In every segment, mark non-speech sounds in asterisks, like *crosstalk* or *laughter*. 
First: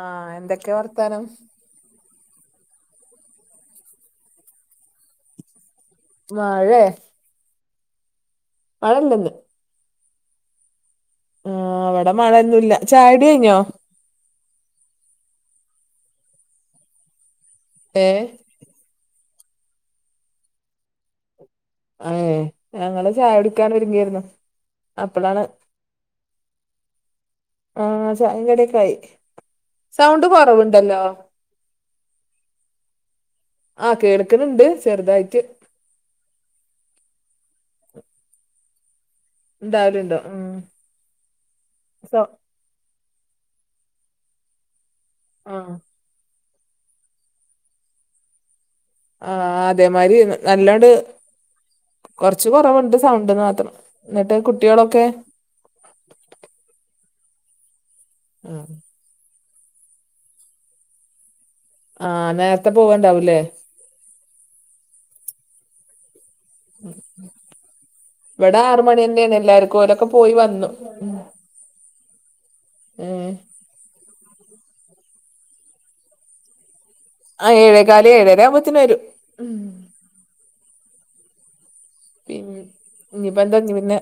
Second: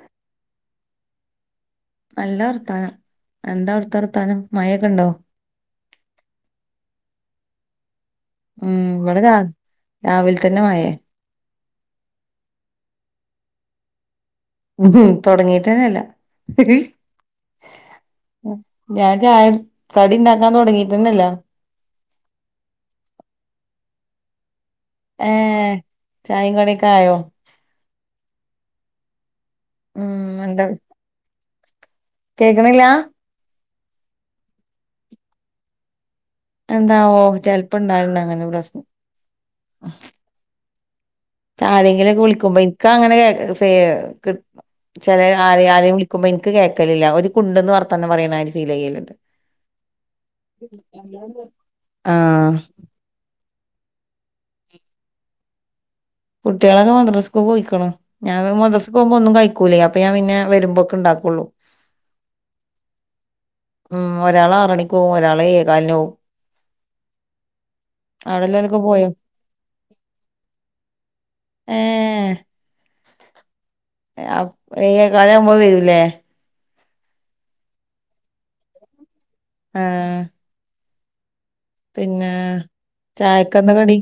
ആഹ് എന്തൊക്കെയാ വർത്താനം? നല്ല വർത്താനം എന്താ അവിടുത്തെ വർത്താനം മഴൊക്കെ ഉണ്ടോ? മഴേ ഉം ഇവിടെ മഴണ്ടന്ന് രാവിലെ തന്നെ മഴയാ. ആഹ് ഇവിടെ മഴൊന്നുല്ല. ചായകുടി കഴിഞ്ഞോ? ഉം തുടങ്ങീട്ടന്നല്ല ഏഹ്? ഞാൻ ചായ കടി ഇണ്ടാക്കാൻ തൊടങ്ങീട്ടന്നെ ഇല്ല. ഏഹ്? ഞങ്ങള് ചായ കുടിക്കാൻ ഒര്ങ്ങായിരുന്നു. ഏ അപ്പളാണ്. ചായയും കടിയൊക്കെ ആയോ ആഹ് ചായയും കടിയൊക്കെ ആയി. ഉം സൗണ്ട് കൊറവ്ണ്ടല്ലോ? കേക്കണില്ലാ? ആഹ് കേൾക്ക്ണുണ്ട് ചെറുതായിട്ട്. എന്താവോ ചെലപ്പം ഉണ്ടാവലുണ്ട് അങ്ങനെ പ്രശ്നം ഇണ്ടവാലുണ്ടോ ഉം ആരെങ്കിലുമൊക്കെ സൗ വിളിക്കുമ്പോ ഇന്ക് അങ്ങനെ ഫെ കിട്ട് ചില ആരെയും ആഹ് ആരെയും കിട്ട് ഇന്ക് കേൾക്കല്ലില്ല ഓര് കുണ്ട്ന്ന് വർത്താനം പറയുന്നാത്തിരി ഫീൽ ചെയ്യല്. ആഹ അതേമാരി നല്ലോണ്ട് ആ കൊറച്ച് കുറവുണ്ട് സൗണ്ട്ന്ന് മാത്രം. എന്നിട്ട് കുട്ടികളൊക്കെ കുട്ടികളൊക്കെ മദ്രസ്ക്ക് പോയിക്ക്ണ് ഞാൻ മ പോക്കുമ്പോ ഒന്നും കഴിക്കൂല്ലെ അപ്പൊ ഞാ പിന്നെ വരുമ്പോക്ക് ഉണ്ടാകൊള്ളൂ ആഹ് നേരത്തെ പോകണ്ടാവൂല്ലേ ആ ഒരാൾ ആറണിക്ക് പോവും ഒരാള് ഏഴ്കാലിന് പോവും. ഇവടെ അവിടെല്ലോലൊക്കെ ആറ് പോയോ മണിന്നെയാണ് എല്ലാർക്കും ഓലൊക്കെ പോയി വന്നു. ഏ ഉം എഴേകാലാവുമ്പോ വരൂല്ലേ ആ ഏഴേകാല് ഏഴര ആവുമ്പോത്തിന് വരും. ഉ ആഹ് പിന്നെ പിൻ ഇനീപ്പൊ എന്താ ചായക്കെന്താ ഇനി കടി പിന്നെ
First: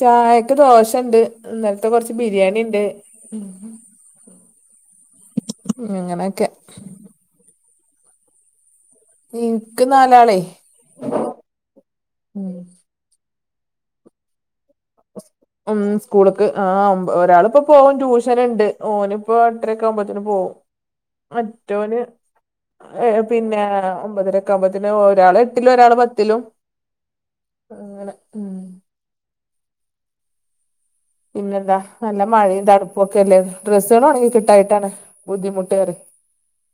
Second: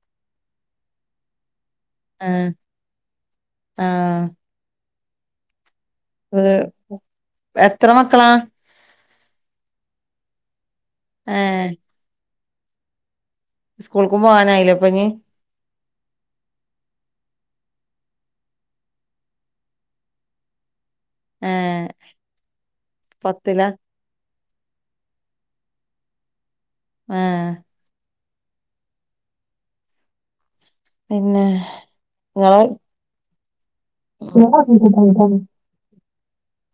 ചായക്ക് ദോശണ്ട് ഇന്നലത്തെ കൊറച്ച് ആഹ് ബിരിയാണിണ്ട്. ആഹ് ഏ എത്ര മക്കളാ ഇന്ക് നാലാളെ ആഹ് ഉം സ്കൂൾക്കും പോകാനായില്ലേ അപ്പൊ ഇഞ്ഞി. ഉം സ്കൂൾക്ക് ആ ഒരാളിപ്പോ പോകും ട്യൂഷനുണ്ട് ഓനിപ്പോ എട്ടരക്കെ ആവുമ്പോത്തിന് പോവും. ഏഹ് മറ്റോന് പിന്നെ പത്തിലാ ഒമ്പതര കാവുംമ്പതിന് ഒരാള് എട്ടിലും ഒരാൾ പത്തിലും ആഹ് അങ്ങനെ ഉം പിന്നെ പിന്നെന്താ നല്ല ഇങ്ങള് മഴയും തണുപ്പും ഒക്കെ അല്ലേ ഡ്രെസ്സാൾ ഉണങ്ങി കിട്ടായിട്ടാണ് ബുദ്ധിമുട്ട് പറയാ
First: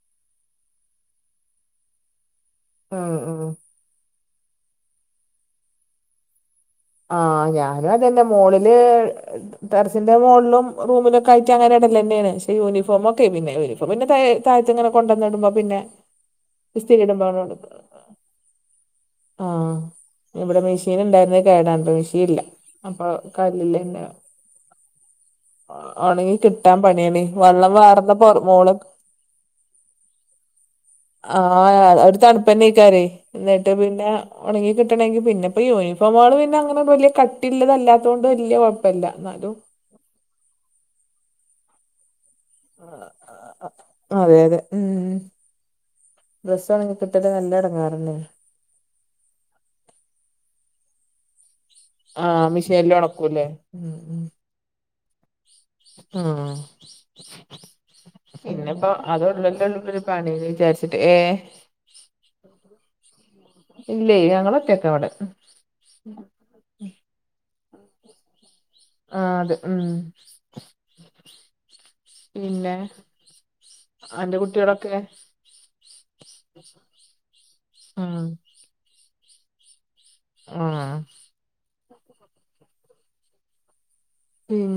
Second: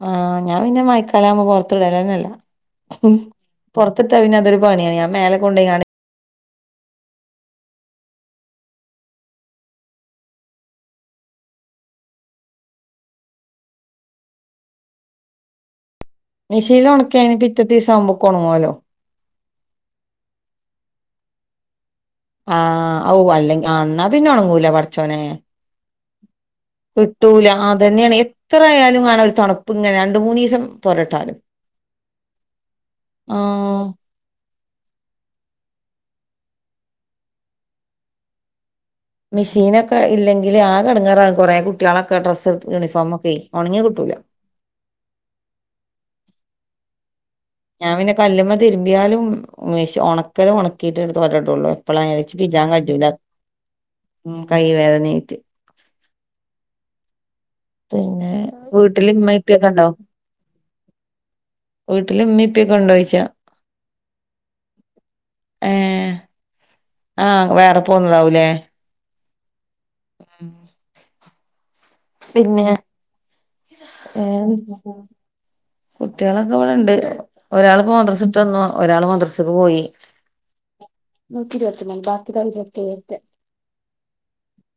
ആഹ് ഞാൻ പിന്നെ മയക്കാലം ആവുമ്പോ പൊറത്തിടലെനെയില്ലാ ആ ആ പുറത്ത് ത്തിട്ടാൽ അതൊരു പണിയാണ് ഞാൻ മേലെകൊണ്ടോയിങ്ങാണ്ട്. ആഹ ഞാനും അതെന്നെ മോളില് ടെറസിന്റെ മോളിലും റൂമിലൊക്കെയായിട്ട് അങ്ങനെ ഇടലെന്നെണ് പക്ഷേ യൂണിഫോമൊക്കെ പിന്നെ വരും. അപ്പ പിന്നെ താഴെ താഴത്തെന്നെ ങ്ങനെ കൊണ്ടൊന്നു ഇടുമ്പോ പിന്നെ മിഷിനിൽ ഇസ്തിരി ഇടുമ്പോ ഉണക്കിയാൽ അങ്ങട് പിറ്റേത്തെ എടുക്കും. ദിവസാവുമ്പോയേകും ഒണങ്ങുലോ? ആഹ് ഇവടെ മെഷീൻ ഉണ്ടായിരുന്നെ കേടാണ് മെഷീ ആഹ ഓ അല്ലെ എന്നാ പിന്ന ഉണങ്ങൂല പടച്ചോനെ ഒണങ്ങി കിട്ടാൻ പണിയാണ് കിട്ടൂല വെള്ളം അതന്നെയാണ് വാർന്നപോ എത്ര മോൾ ആയാലും കാണാ ഒരു തണുപ്പ് ഇങ്ങനെ രണ്ട് മൂന്ന് ദിവസം തോരട്ടാലും ആഹ ഒരു തണുപ്പന്നെകാരം എന്നിട്ട് ആഹ് പിന്നെ. ഉണങ്ങി കിട്ടണങ്കിൽ പിന്നെ ഇപ്പ യൂണിഫോമുകൾ പിന്നെ അങ്ങനെ വലിയ കട്ടിള്ളത് അല്ലാത്തോണ്ട് വലിയ കൊയ മെഷീനൊക്കെ ഇല്ലെങ്കിൽ ആകെ ഇടങ്ങേറാവു കുറെ കുട്ട്യാളെക്കെ ഡ്രസ്സ് യൂണിഫോമൊക്കെ ഒണങ്ങി കിട്ടൂലാ അതെ അതെ ഉ ഡ്രസ്സ് ഒണങ്ങി കിട്ടൽ നല്ല എട ഞാൻ പിന്നെ കല്ലുമ്മൽ തിരുമ്പിയാലും മെഷി ഒണകൽ ഒണക്കിട്ട് തോരൊഇടോള്ളും അപ്പള് ഞാൻ വിചാരിച്ചു ആഹ് *unintelligible* മിഷീനില് പറ്റൂലാന്ന് ഒണക്കൂല്ലേ ഉം കൈ വേദന ആയിട്ട് ആ പിന്നെ പിന്നെപ്പോ വീട്ടില് ഇമ്മ അതൊള്ളാലോ ഇപ്പിയൊക്കെ ഇപ്പോരു പണീന്ന് വിചാരിച്ചിട്ട് ഏ വീട്ടിൽ ഉമ്മി ഉപ്പഒകെ ഇണ്ടോയ്ച്ച ഇല്ലേ ഞങ്ങള് ഒറ്റകാ ഇവടെ ഏഹ് ആഹ് വേറെ പോന്നതാവുല്ലേ ആഹ് അത് ഉം ഏഹേ പിന്നെ അന്റെ കുട്യോളൊക്കെ? കുട്ട്യോളൊക്കെവ്ടെണ്ട് ഒരാള്പ്പോ ആഹ് മദ്രസുട്ടന്നു ഒരാള് മദ്രസ് ത്ത്ക്ക്പോയി ആഹ് നൂറ്റി ഇരുപത്തിമൂന്ന് ബാക്കി ദാ ഇര്പത്തേഴ് ഉം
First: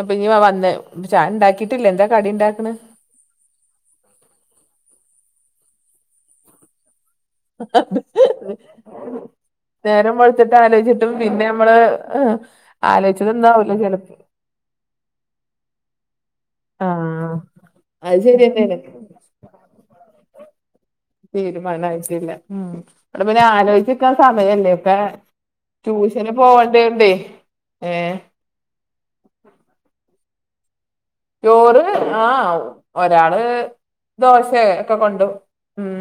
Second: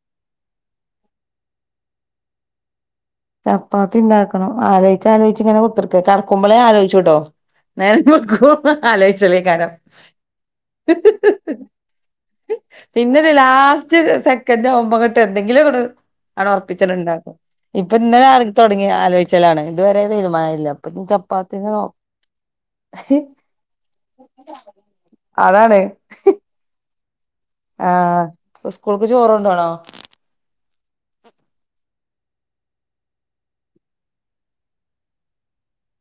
അപ്പഞ്ഞ് *unintelligible* ചായണ്ടാക്കിട്ടില്ല എന്താ കടിണ്ടാക്ക്ണെ? ചപ്പാത്തിണ്ടാക്കണം ആലോയിച്ച് ആലോയിച്ച്ങ്ങനെ കുത്ത്ർക്ക കട്ക്കുമ്പളേ ആലോയ്ച്ചുട്ടോ. നേരം വെൾക്കോളും ആലോയ്ചെലേക്കാരം നേരം വെളുത്തിട്ട് ആലോചിച്ചിട്ടും പിന്നെ നമ്മള് ആലോചിച്ചത് പിന്നെരു ഒന്നും ആവൂല ലാസ്റ്റ് ചെലപ്പോ സെക്കൻഡാവുമ്പങ്ങ്ട്ട് എന്തെങ്കിലുങ്ങ്ട് ആണ്ടൊർപ്പിച്ചാണ്ട്ണ്ടാക്കാ ആഹ് ഇപ്പന്ന് അത് രാവിലെ തൊടങ്ങി ശരിയെന്നേണ് ആലോയിച്ചലാണ് ഇത് വരെ തീരുമാനയില്ല തീരുമാനായിട്ടില്ല ഉംഹ് ഇവടെ പിന്നെ ആലോയ്ച്ച്ക്കാൻ സമയല്ലേ ഒക്കെ അതാണ് ട്യൂഷന് പോവണ്ടയോണ്ടോ ആഹ് ഉസ്കൂൾക്ക് ചോറൊണ്ടോണോ? ചോറ് ആ ഒരാള് ദോശേ ഒക്കെ കൊണ്ടോവും ഉം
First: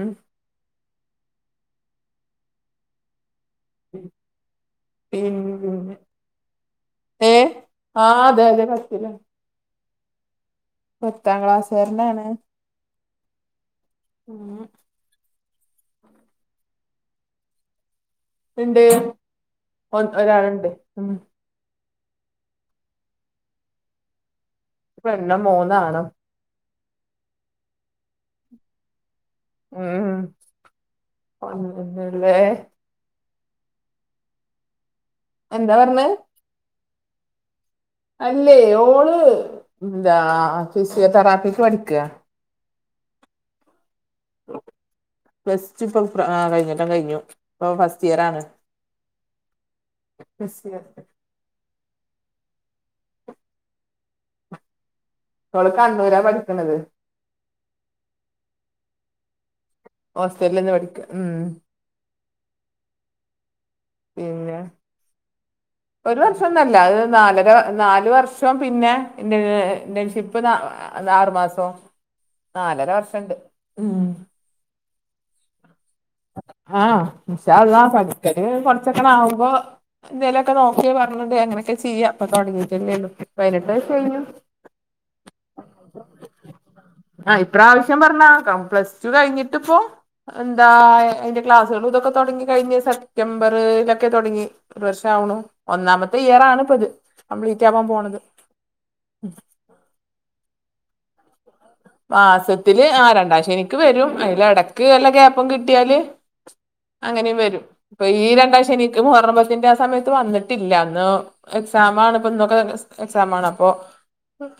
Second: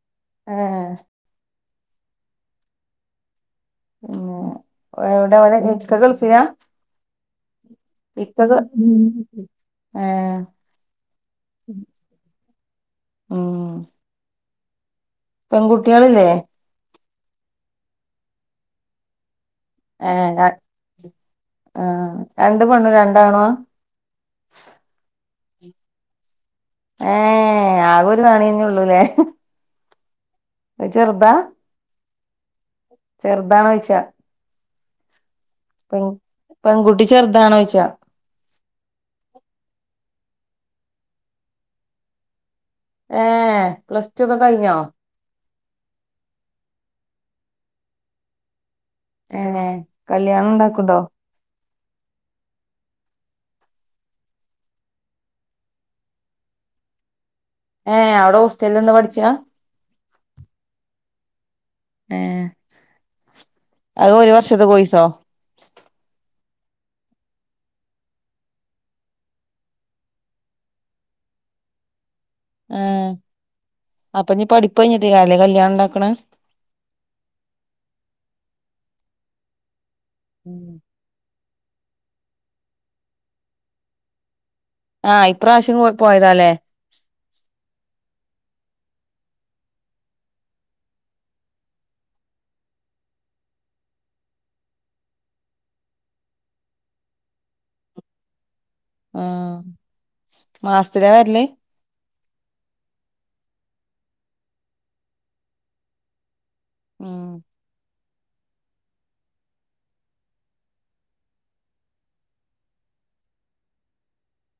എ ഏഹ്. മ് എവ്ടെ ഓലെ ഇക്ക ഗെൾഫിലാ? ഏഹേ? ആഹ അതെ അതെ പത്തിലാ ഏഹേ പത്താം ക്ലാസാര്ന്നാണ്. മ്ഹ് ഉംഹ് പെങ്കുട്ടിയേളില്ലേ? ഇണ്ട് ഒ ഏഹേ ആഹാ ഒരാളുണ്ട് ഉം രണ്ട് പെണ്ണും രണ്ട് ആണോ? ഒരു പെണ്ണും മൂന്നാണും ഏഹേ ആകൊരു തണിന്നൊള്ളുലേ? ഉംഹ് അഹ് ചെറ്താ? ഒന്നൂല്ലേ? ചെറുതാണോയിച്ചാ? എന്താ പറഞ്ഞത്? പെങ്കുട്ടി ചെറുതാണോയിച്ചാ? അല്ലേ ഓള് എന്താ ഫിസിയോ തെറാപ്പിക്ക് പഠിക്കാ ഏഹേ പ്ലസ്ടൊക്കെ കഴിഞ്ഞോ? ഫസ്റ്റ്പ്പൊ ആഹാ കഴിഞൊല്ലം കഴിഞ്ഞു ഇപ്പൊ ഫസ്റ്റിയറാണ്. ഏഹേ കല്യാണണ്ടാക്കുണ്ടോ? ഓള് ക്കണ്ണൂരാ പഠിക്ക്ണത്. ഏഹേ അവ്ടെ ഹോസ്റ്റല്ന്ന് പഠിച്ചാ? ഓസ്റ്റല്ല്ന്ന് പഠിക്ക ഉം. ഏഹ്. അഹ് ഒരു പിന്നെ വർഷതെ കോയിസോ? ഒരു വർഷൊന്നൊല്ല അത് നാലര നാല് വർഷം പിന്നെ ഇന്റേൺഷിപ്പ് അതാറ് മാസം നാലര വർഷണ്ട് ഉം. മ്പെയിഞ്ഞിട്ടെയ്ക്കാരെലേ കല്യാണണ്ടാക്ക്ണെ? ആഹ ഇൻശാഅല്ലാഹ് പഠിക്കല് കൊറച്ചൊക്കണാവുമ്പോ എന്തേലൊക്കെ ഉം നോക്കി പർ മ്മൾ അങ്ങെനൊക്കെ ചെയ്യ ഇപ്പൊ തൊടങ്ങിട്ടല്ലേ ഒള്ളൂ പൈനെട്ട് വയസു കഴിഞ്ഞു. ആഹ് ഇപ്രാവശ്യംവും പോയതല്ലേ? ആഹാ ഇപ്രാവിശ്യം പറഞ്ഞാ പ്ലസ്ടു കഴിഞ്ഞിട്ട്പ്പോ എന്താ അയിന്റെ ക്ലാസ്സേളും ഇതൊക്കെ തൊടങ്ങി കഴിഞ്ഞ സെപ്റ്റംബറ്ലൊക്കെ തൊടങ്ങി ഒരുവർഷം ആവുണു ഒന്നാമത്തെ ഇയർ ആണ്പ്പത് കംപ്ലീറ്റ് ആവാപോണത്. ആ മാസ്ത്തിലാ വെർല്ല്? മാസത്തില് ആ രണ്ടാം ശനിക്ക് വരും അയില് ഇടക്ക് വല്ല ഗ്യാപ്പും കിട്ടിയാല് ഉം അങ്ങനിം വരും ഇപ്പ ഈ രണ്ടാം ശനിക്ക് മുഹറം പത്തിന്റെ ആ സമയത്ത് വന്നിട്ടില്ല അന്ന് എക്സാമാണ് ഇപ്പ ഇന്നൊക്കെ ക്സ് എക്സാമാണ് അപ്പൊ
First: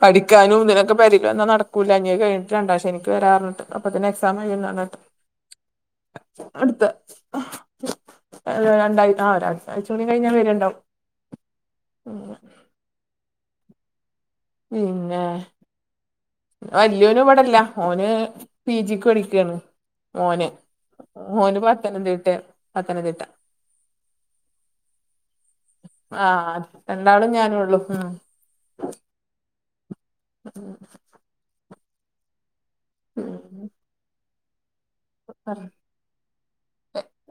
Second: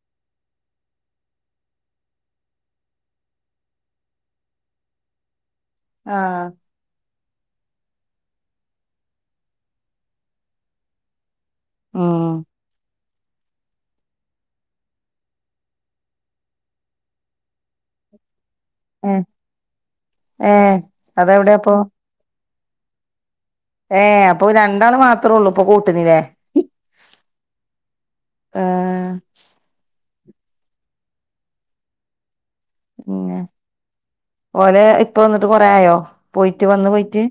പഠിക്കാനും ഇതിനൊക്കെ പെരില് വന്ന നട കൂല ഇഞ്ഞി അത് കഴിഞ്ഞിട്ട് രണ്ടാം ശനിക്ക് വെരാ പർഞ്ഞിട്ട് അപ്പത്തിന് എക്സാം കയ്യുല ആ നേരത്ത് ആഹ് അടുത്ത രണ്ട ആ രണ്ടാഴ്ചിം കൂടി കഴിഞ്ഞാൽ വരുണ്ടാവും ഉം പിന്നെ വല്യോനും ഇവടെ ഇല്ല ഓന് പി ജിക്ക് ഏഹ് പഠിക്കയാണ് മോന് ഏഹ് മോന് അതെവിടെയാപ്പൊ പത്തനംതിട്ടേണ് പത്തനംതിട്ട ഏഹ് അപ്പൊ രണ്ടാള് മാത്ര ത്രോള്ളു പ്പൊ ക്കൊ ആഹ് രണ്ടാളും ഞാനൊള്ളൂ ഉം ആഹ് *unintelligible* ഉം ഓലെ പ്പ വന്നിട്ട് കൊറേ ആയോ പോയിട്ട് വന്ന് പോയിറ്റ്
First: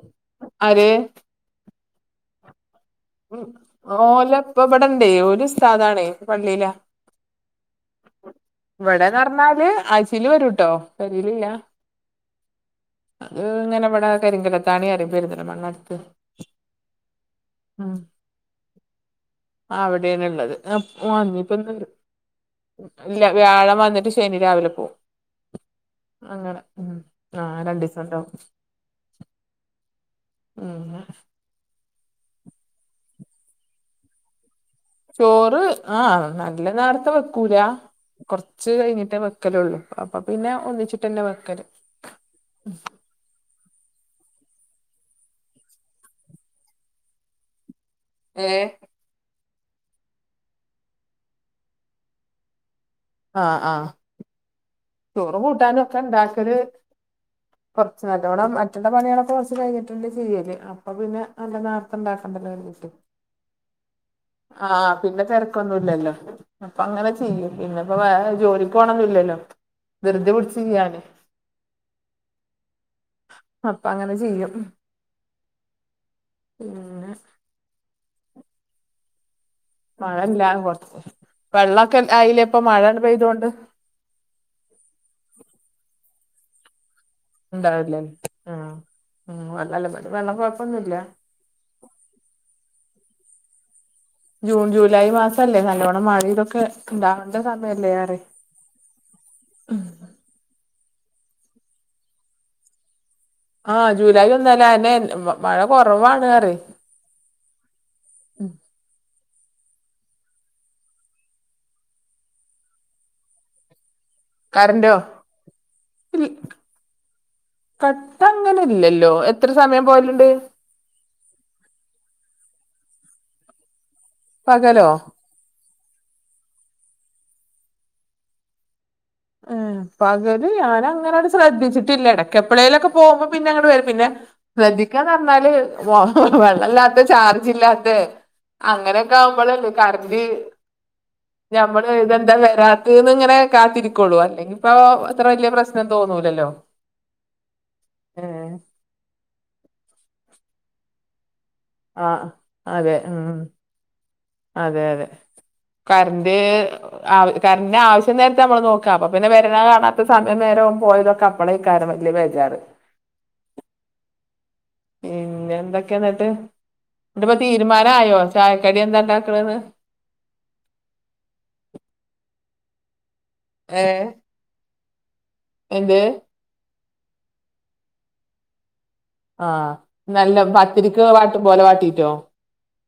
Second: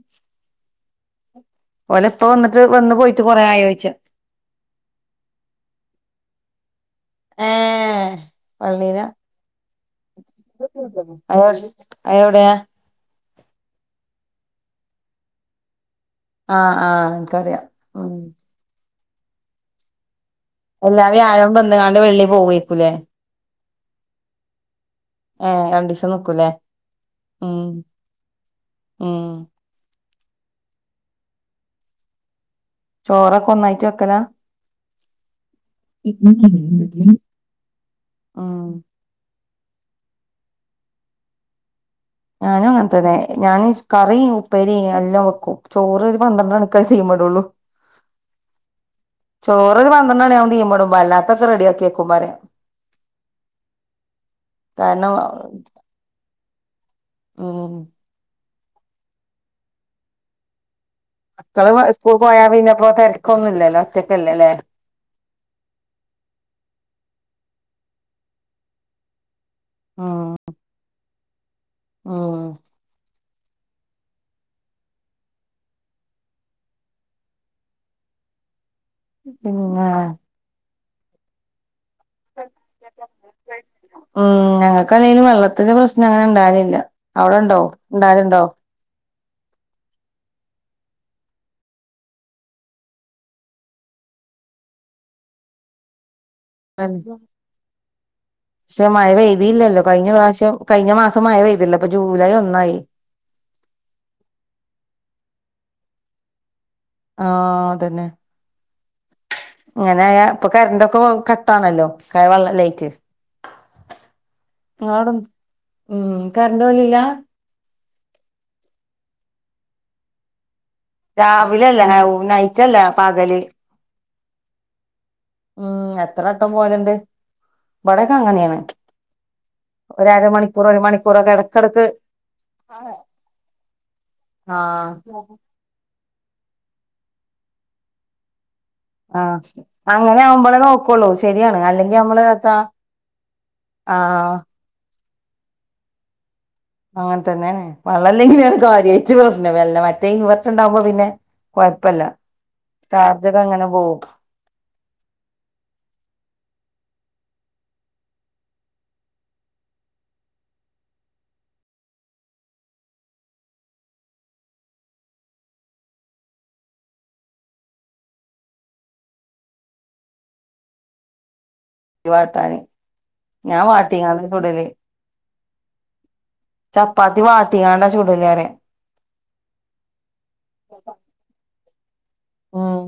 ആര് ഓലെ ഇപ്പ വന്നിട്ട് വന്ന് പോയി ഉം ഓലപ്പ ഇവിടണ്ടേ ഓല് സ്താദാണേ പള്ളിയിലാ ഏഹ് പള്ളീലാ ഇവിടെന്ന് പറഞ്ഞാല് ആഴ്ചയില് വരൂട്ടോ പെരേലില്ല അതെവിടാ അത് ഇങ്ങനെ ഇവിടെ കരിങ്കലത്താണി റിയും പെരിന്തൽമണ്ണ അടുത്ത് ആ ആഹ് ഇൻക്കറിയാ ഉം അവിടെയാണ് ഇള്ളത് ആ എല്ലാ വ്യാഴം വന്നപ്പിന്ന് വരും വന്ന്കാണ്ട് വെള്ളി പോവേക്കൂലേ വ്യാഴം വന്നിട്ട് ശനി രാവിലെ പോവും ഏ രണ്ടീസം നിക്കൂലേ അങ്ങനെ ഉം ആ ഉം രണ്ടിസം ഇണ്ടാവും ഉം ഉം ചോറൊക്കെ ഒന്നായിട്ട് വെക്കല ചോറ് ആഹ് നല്ല നേരത്തെ വെക്കൂല ഉം കൊറച്ച് കഴിഞ്ഞിട്ട് വെ വെക്കലൊള്ളൂ അപ്പൊപിന്നെ ഒന്നിച്ചിട്ട്ന്നെ വെക്കല് ഞാനും അങ്ങനെത്തന്നെ ഞാൻ കറിം ഉപ്പേരിം എല്ലാം വെക്കും ചോറ് ഒരു പന്ത്രണ്ടണിക്ക് തീമ്മെടൊള്ളൂ *unintelligible* ഏഹ് ചോറ് ഒരു പന്ത്രണ്ടണി ആവും തീമ്മെ ഇടുംബോ അല്ലാത്തൊക്കെ റെഡിയാക്കി വെക്കും പറയ ആ ആഹ് കാരണം ചോറും കൂട്ടാനും ഒക്കെ ഇണ്ടാക്കല് ഉം കൊറച്ച് നല്ലോണം അ ഇക്കണ്ട പണിയാളൊക്കെ കുറച്ച് കഴിഞ്ഞിട്ടെന്നേ ചെയ്യല് പിന്നെ നല്ല മക്കള് നേരത്തെ സ്കൂൾക്ക്‌ പോയാ ഉണ്ടാക്കണ്ടല്ലോ പിന്നെപ്പോ തിരക്കൊന്നുല്ലല്ലോ ഒറ്റക്കല്ലേ ല്ലേ ആ പിന്നെ തെരക്ക ക്കൊന്നുല്ലല്ലോ അപ്പൊ അങ്ങനെ ചെയ്യും പിന്നെപ്പ വേറെ ജോലിക്കോണൊന്നും ഇല്ലല്ലോ ഉം ധൃതി പിടിച്ച് ചെയ്യാന് ഉം അപ്പൊ അങ്ങനെ ചെയ്യും പിന്നെ പിന്നെ മഴ ഇല്ലാ കൊറച്ച് വെള്ളൊക്കെ ആയില്ലെ ഇപ്പ മഴണ്ട് പെയ്തോണ്ട് ഉം ഞങ്ങൾക്ക് അല്ലെങ്കിലും വെള്ളത്തിന്റെ പ്രശ്നം അങ്ങനെ ഇണ്ടാലില്ല ഉണ്ടാവില്ലേ അ അ വല്ലല്ല വെള്ളം കൊഴപ്പൊന്നുല്ല. ജൂൺ ജൂലൈ മാസം അല്ലേ നല്ലോണം മയിതൊക്കെ ണ്ടാവണ്ട സമയല്ലേ റ ക്ഷെ മഴ പെയ്തില്ലല്ലോ കഴിഞ്ഞ പ്രാവശ്യം കഴിഞ്ഞ മാസം മഴ പെയ്തല്ലോ ഇപ്പ ജൂലൈ ഒന്നായി ആഹ ജൂലൈ ഒന്നല്ല അന്നെ മഴ കുറവാണ് റെ ആഹ അതന്നെ ഇങ്ങനെ ഇപ്പൊ കരണ്ടൊക്കെ കട്ടാണല്ലോ ക വെള്ളം ലേയ്റ്റ് കറന്റോ ഇങ്ങളെ ടം മ്മ് കറണ്ട് വന്നീല കട്ട അങ്ങന ഇല്ലല്ലോ. എത്ര സമയം പോയലുണ്ട്? രാവില അല്ല *unintelligible* നൈറ്റ്ല്ല പാകല് പകലോ ഉം എത്രാട്ടം പോലണ്ട്. ഇവിടൊക്കെ അങ്ങനെയാണ് ഏഹ് ഉ *unintelligible* പകല് ഞാനങ്ങനെ ശ്രദ്ധിച്ചിട്ടില്ല ഇടക്കപ്പള്ളയിലൊക്കെ പോുമ്പോ പിന്നെ അങ്ങോട് വരും പിന്നെ ശ്രദ്ധിക്കാന്ന് ആഹ് പറഞ്ഞാല് *unintelligible* വെള്ള ഇല്ലാത്ത ചാർജ്ല്ലാത്ത അങ്ങനെയൊക്കെ ആഹ് ആവുമ്പോളല്ലേ കറണ്ട്റ് അങ്ങനെ ആവുമ്പോളേ നോക്കുള്ളൂ ശരിയാണ് ഞമ്മള് അല്ലെങ്കി നമ്മള് ഇതെന്താ എത്താ വരാ അതന്ന ഇങ്ങനെ കാത്തിരിക്കോളൂ ആഹ് അല്ലെങ്കി ഇപ്പ ഇത്ര വലിയ പ്രശ്നം തോന്നൂലല്ലോ അങ്ങനെ തന്നെണ് ഏഹ് വള്ളല്ലെങ്കനെയാണ് കാര്യയി്റ്റ് പ്രശ്നം വല്ല മറ്റേ ഇൻവെർട്ട ഉണ്ടാകുമ്പോ പിന്നെ കൊഴപ്പല്ല. ആഹ് അതെ ഉം ചാർജൊക്കെ അങ്ങനെ പോകും. അതെ അതെ കറണ്ട് ആ കരന്റെ ആവശ്യം നേരത്തെ നമ്മള് നോക്കുക അപ്പൊ പിന്നെ വരന കാണാത്ത സമയം നേരവും പോയതൊക്കെ ഇപ്പളെ കാരം വല്യ വേജാറ് പിന്നെ എന്തൊക്കെയന്നിട്ട് തീരുമാനയോ ചായക്കടി എന്താ ഉണ്ടാക്കണന്ന് വാട്ടാന് ഞാൻ ഏ വാട്ടിങ്ങാണ്ടാ ചുടല് എന്ത് ചപ്പാത്തി വാട്ടിയാണ് ചൂടും ഞാന് ആഹ നല്ല പത്തിരിക്ക് *unintelligible* ഉം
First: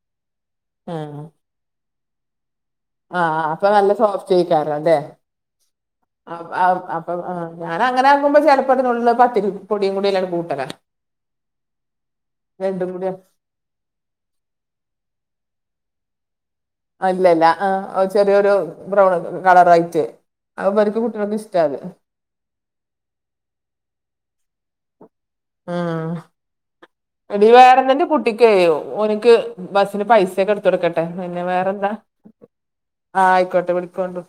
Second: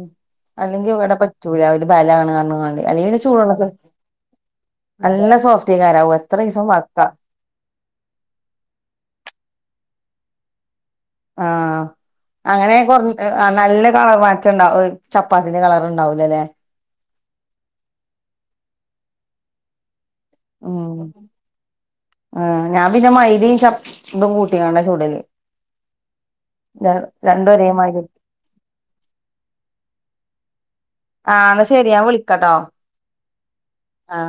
അല്ലെങ്കി ഇവിടെ ആഹ് പറ്റൂല ഒരു ബലാ ണ് പറഞ്ഞകാട് അല്ലെപിന്നെ ആഹ് അപ്പൊ ചൂടുല്ലട്ടിൽ നല്ല സോഫ്റ്റ് ആയിക്കാരം അല്ലേ നല്ല സോഫ്റ്റ് കാരാവ എത്ര അ- ദിവസം അ- വക്കാ അപ്പൊ ആഹ് ഞാൻ അങ്ങനെ ആകുമ്പോ ചെലപ്പോ അതിനുള്ളത് പത്തിരി പൊടിയും അയി ൽ കുട്ടലാണ് ആ അങ്ങനെ കുറ കൂടി ആ നല്ല കളർ മറ്റ ഇണ്ടാവും ചപ്പാത്തിന്റെ കളർണ്ടാവല അല്ലേ അല്ലല്ല ആ ചെറിയൊരു ബ്രൗൺ കളറ ആയിട്ട് അഹ ഇവർക്കും കുട്ടികൾക്കക്ക് ഇഷ്ടാണ് ആ ഞാൻ പിന്നെ മൈദി ചപ്പതും കൂട്ടിക്കണ്ട ചൂടല് ഉം എടി രണ്ടും ഒരേ മാതിരി വേറെന്തെന്റെ കുട്ടിക്ക്‌ ഒനിക്ക് ബസ്സിന് പൈസയൊക്കെ എടുത്ത് കൊടുക്കട്ടെ, ആ പിന്നെ എന്നാ ശരി വേറെന്താ ഞാൻ വിളിക്കാട്ടോ ആഹ ആയിക്കോട്ടെ ആ വിളിക്കോണ്ടു